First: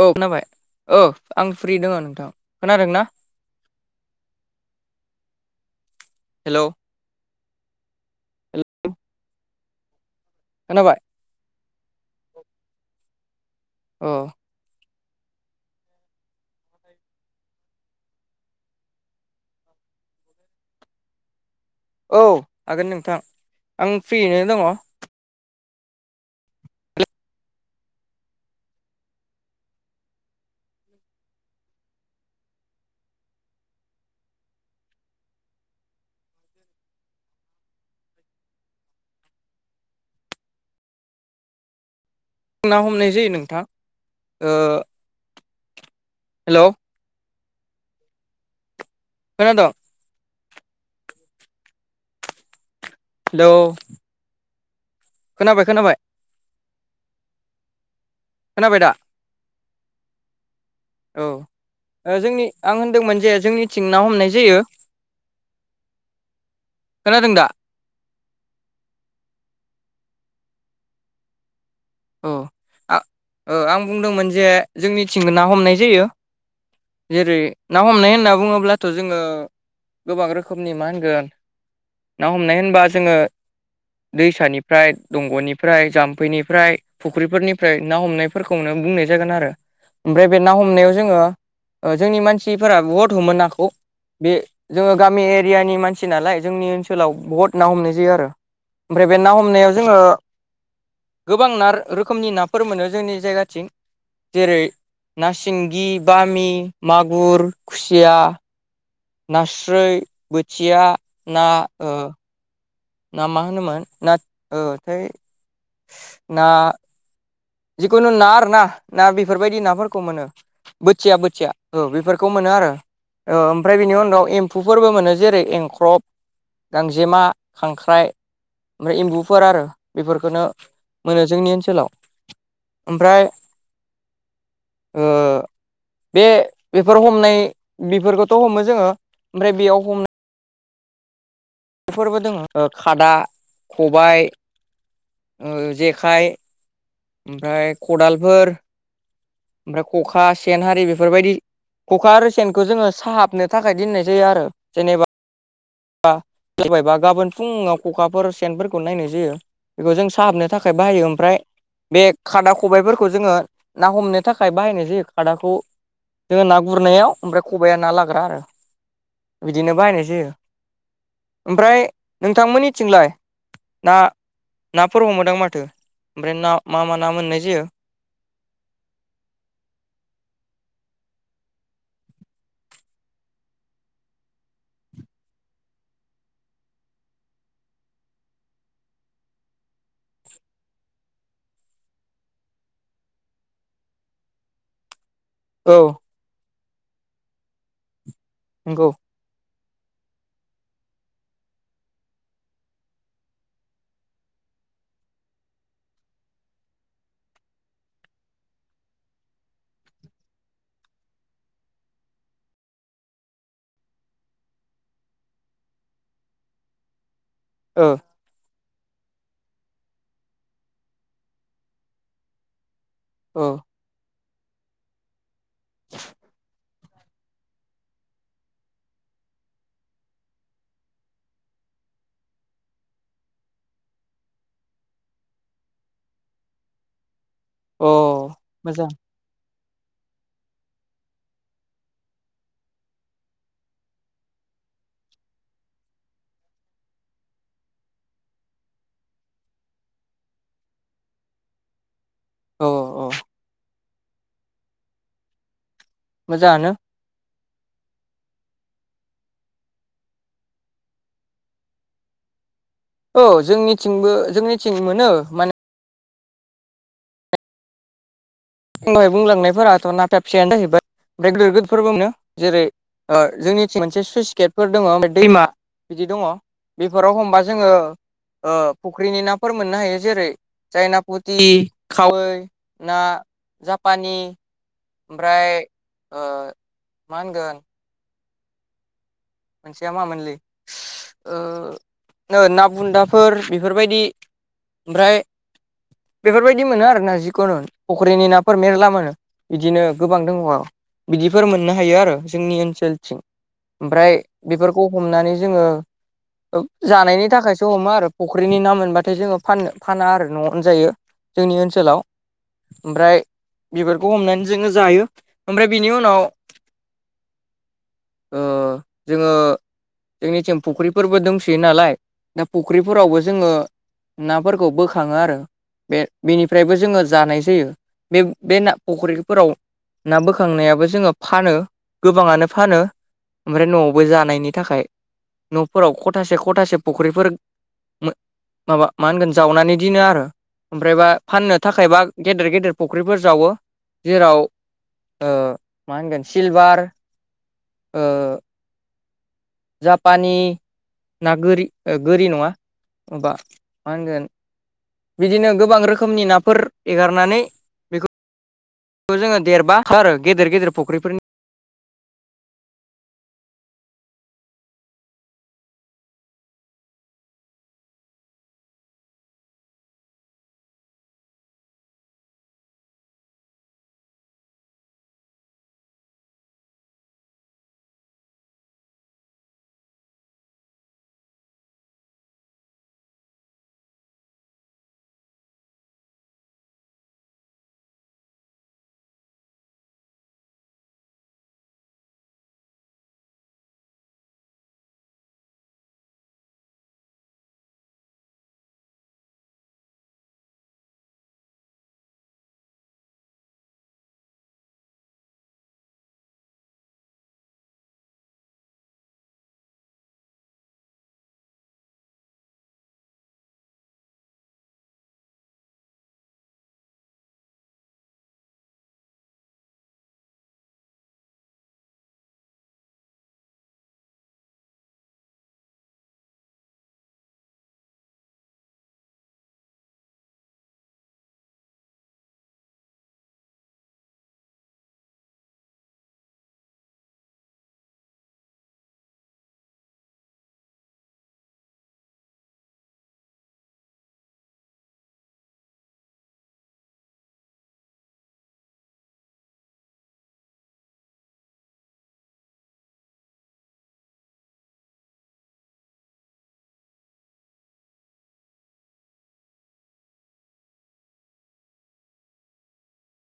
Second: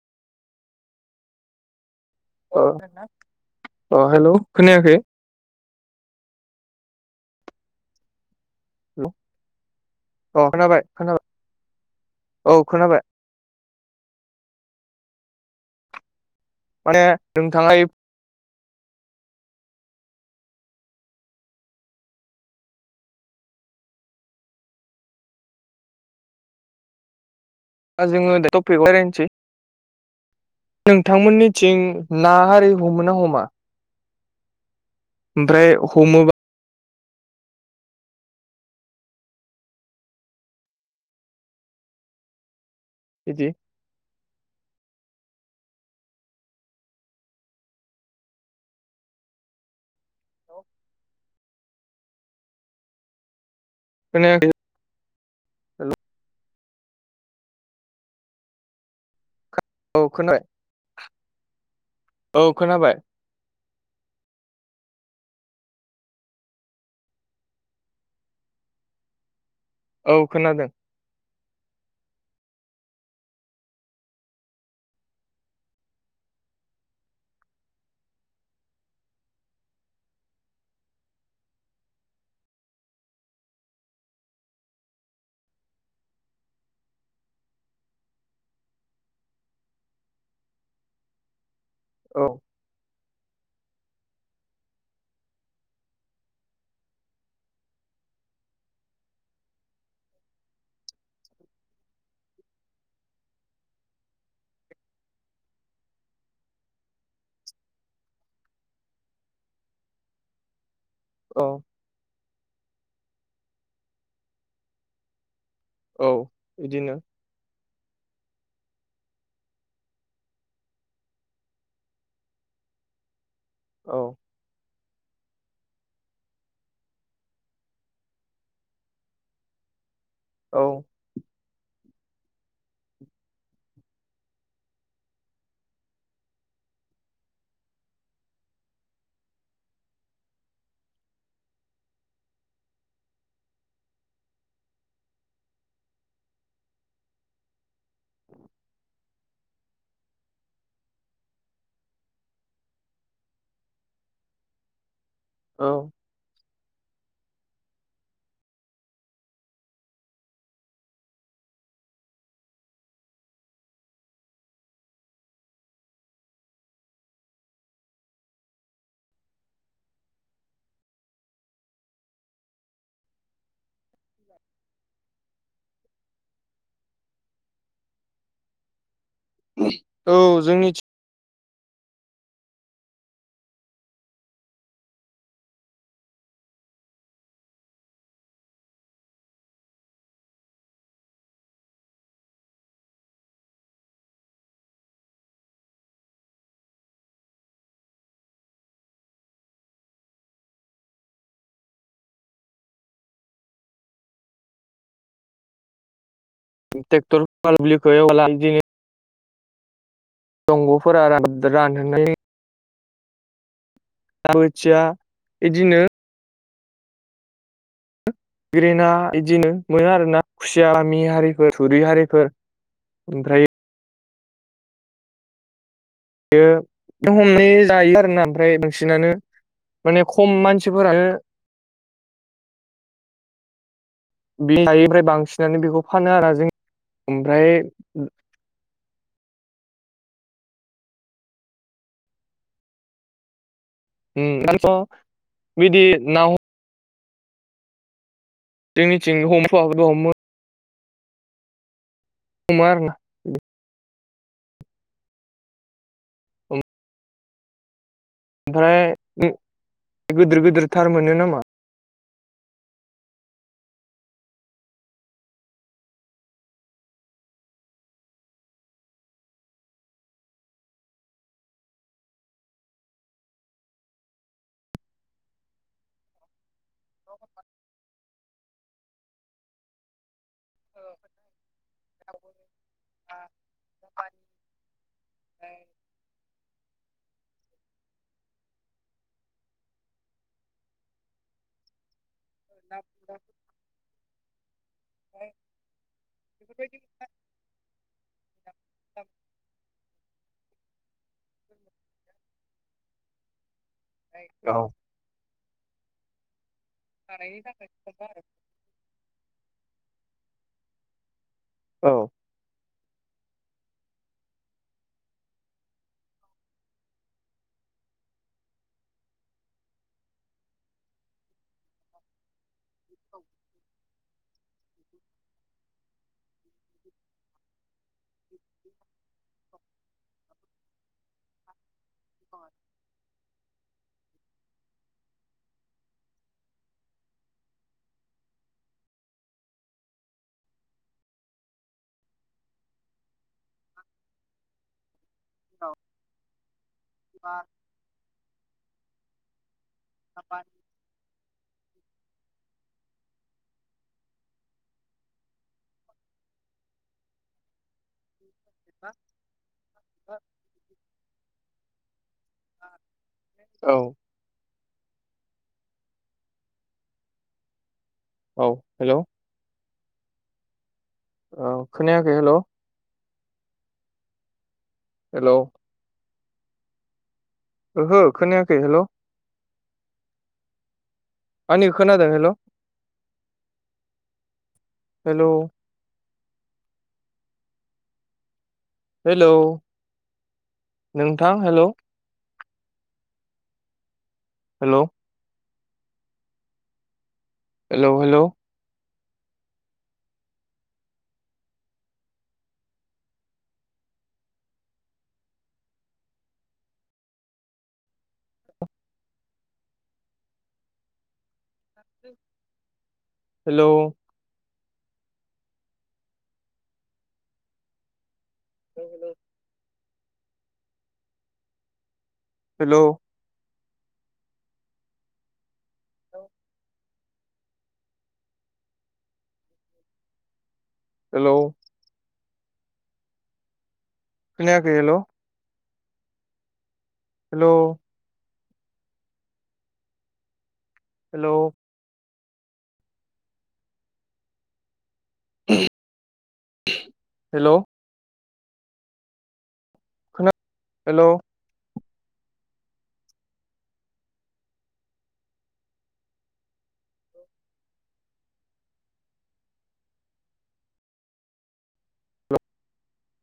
औ खोनाबाय औ आं फ्रि दङ नोंथां। अ खोनादों ना खोनादोंना अ हेलौ खोनायाखै? हेलौ [unintelligible] अ खोनाबाय खोनाबाय [inaudible] औ खोनाबाय। अह माने नोंथाङा [unintelligible] औ हागोन नोंथां आं फ्रियैनो दङ'। दा जोङो दा टपिकआव रायलायनिसै नोंथांमोननिथिं ना हारि हमो ना हमा? ओमफ्राय हमोबा ना हमनाय जायो बिदि नोंथां। ओ हेलौ खोनाद'? हेलौ खोनायाखै। खोनाबाय खोनाबाय। खोनाबाय दा? औ खोनाबाय। औ ओ जोंनि औ आं खोनाबाय होनदोंमोन जे जोंनि थिं ना हमनाय जायो। [inaudible] खोनादों दा? औ खोनादों। अ आ ओ आं बुंदोंमोन जे जोंनिथिंबो ना हमनाय जायो। जेरै ना हमनाय होनना बुङोब्लाथ' जोङो गोबां रोखोमनि मा होनगोन? ना हमनाय होनबा जोङो दैसानिफ्राय दंग'निफ्राय जाम्फैनिफ्राय फुख्रिफोरनिफ्राय ना हमनायफोरखौनो बुंनाय जागोन आरो। ओमफ्राय बे ना हमनायाव जोङो ओ जोंनि औ मानसिफोरा बुहुत हमो नाखौ। बे जोङो गामि एरियानि मानसि नालाय जोंनि ओनसोलाव बहुद ना हमनाय जायो आरो। ओमफ्राय बे ना हमनायाव जोङो गोबांनार रोखोमनि नाफोर मोनो जोंनि जायगाथिं। जेरै ना सिंगि, बामि, मागुर, खुसिया नास्रोय, बोथिया ना औ ओ ना मा होनोमोन नाथ ओ [unintelligible] औ ना बिदिनो जिखुनु ना आरो ना। ना बेफोरबायदि नाफोरखौ मोनो। बोथिया बोथिया औ बेफोरखौ मोनो आरो ओमफ्राय बेनि औ उनाव एम थफुफोरबो मोनो जेरै एंख्रब गांजेमा खांख्राइ ओमफ्राय एम्बुफोर आरो बेफोरखौनो औ मोनो जोंनि ओनसोलाव ओमफ्राय बे बेफोर हमनाय बेफोरखौथ' हमो जोङो ओमफ्राय बेयाव हमनाय बेफोरबो दोङो ओ खादा खबाय ओ जेखाइ ओमफ्राय खदालफोर ओमफ्राय ख'खा सेन हारि बेफोरबायदि खखा आरो सेनखौ जोङो साहाबनो थाखाय दोननाय जायो आरो। जेनेबा औ जैबायबा गाबोन फुङाव खखाफोर सेनफोरखौ नायनाय जायो बेखौ जों साहाबनो थाखाय बाहायो ओमफ्राय बे खादा खबायफोरखौ जोङो ना हमनो थाखाय बाहायनाय जायो खादाखौ जोङो ना गुरनायाव ओमफ्राय खबाइआ ना लाग्रा आरो बिदिनो बाहायनायसै ओमफ्राय नोंथांमोननिथिंलाय ना नाफोर हमोदां माथो ओमफ्राय ना मा मा ना मोननाय जायो औ जोंनि औ नोंगौ ट्रेक्टरालुलि [unintelligible] दंग'फोरा रानहाय दाबोथिया बिदिनो [inaudible] गेना बिदिनो मोनो आरो ना खुसियाामि हारिफोर थुरि हारिफोर ओम औ [inaudible] बेयो हमनाय जायो आरो ना ओमफ्राय नोंसिनानो माने खम मानसिफोरानो बे हायैफ्राय बांसिनानो बेखौ फानो आरो जों ओमफ्राय अ मोजां [inaudible] बिदि ना हम जोंनिथिंनो हमफाखो हमो हमो औ आरो ना औ मोजाङानो ओमफ्राय गिदिर गिदिर थार मोनो नामा औ जोंनिथिंबो जोंनिथिं मोनो माने आं दवहाय बुंलांनायफोराथ' ना फेबसेयानो जाहैबाय ओमफ्राय गिदिर गिदिर फोरबोनो जेरै जोंनिथिं मोनसे स्लुइस गेटफोर दङ दैमा बिदि दङ बेफोराव हमबा जोङो फुख्रिनि नाफोर मोननो हायो जेरै जायना फुथि खावै ना जापानि ओमफ्राय मा होनगोन मोनसेया माोनलै ना बुन्दाफोर बेफोरबायदि ओमफ्राय बेफोरबायदि मोनो आर ना जिखुनु फख्रिनि नाफोर मेरला मोनो बिदिनो गोबां दङ बिदिफोर मोननो हायो आरो जोंनि ओनसोलथिं ओमफ्राय औ बेफोरखौ हमनानै जोङो जानायनि थाखायसो हमो आरो फुख्रिनि नाम मोनबाथाय थाय जोङो फान फाना आरो न'आवनो जायो जोंनि औ ओनसोलाव ओमफ्राय बिबारखौ हमनानै जोङो जायो ओमफ्राय बिनि उनाव जोङो जोंनिथिम फुख्रिफोरबो दंसैयो नालाय दा फुख्रिफोरावबो जोङो नाफोरखौ बोखाङो आरो। बे बेनिफ्रायबो जोङो जानाय जायो। बे बे ना फुख्रिफोराव ना बोखांनायाबो जोङो फानो गोबाङानो फानो ओमफ्राय न'आव बय जानायनि थाखाय न'फोराव खथासे खथासे फुख्रिफोर मो माबा मा होनगोन जावनानै दिनो आरो। ओमफ्रायबा फाननो थाखायबा गेदेर गेदेर फुख्रिफोर जावो जेराव मा होनगोन सिलभार जापानि ना गोरि गोरि नङा मबा मा होनगोन बिदिनो गोबां रोखोमनि नाफोर एगारनानै बा खौ जोङो देरबा खा आरो गेदेर गेदेर फख्रिफोरनि औ औ हेलौ औ खोनायाखै हेलौ हेलौ ओहो खोनायाखै हेलौ आंनिखो खोनादों? हेलौ हेलौ हेलौ नोंथां hello hello hello, hello hello hello hello hello लौ हेलौ खोनायाखै हेलौ। हेलौ हेलौ हेलौ खोना हेलौ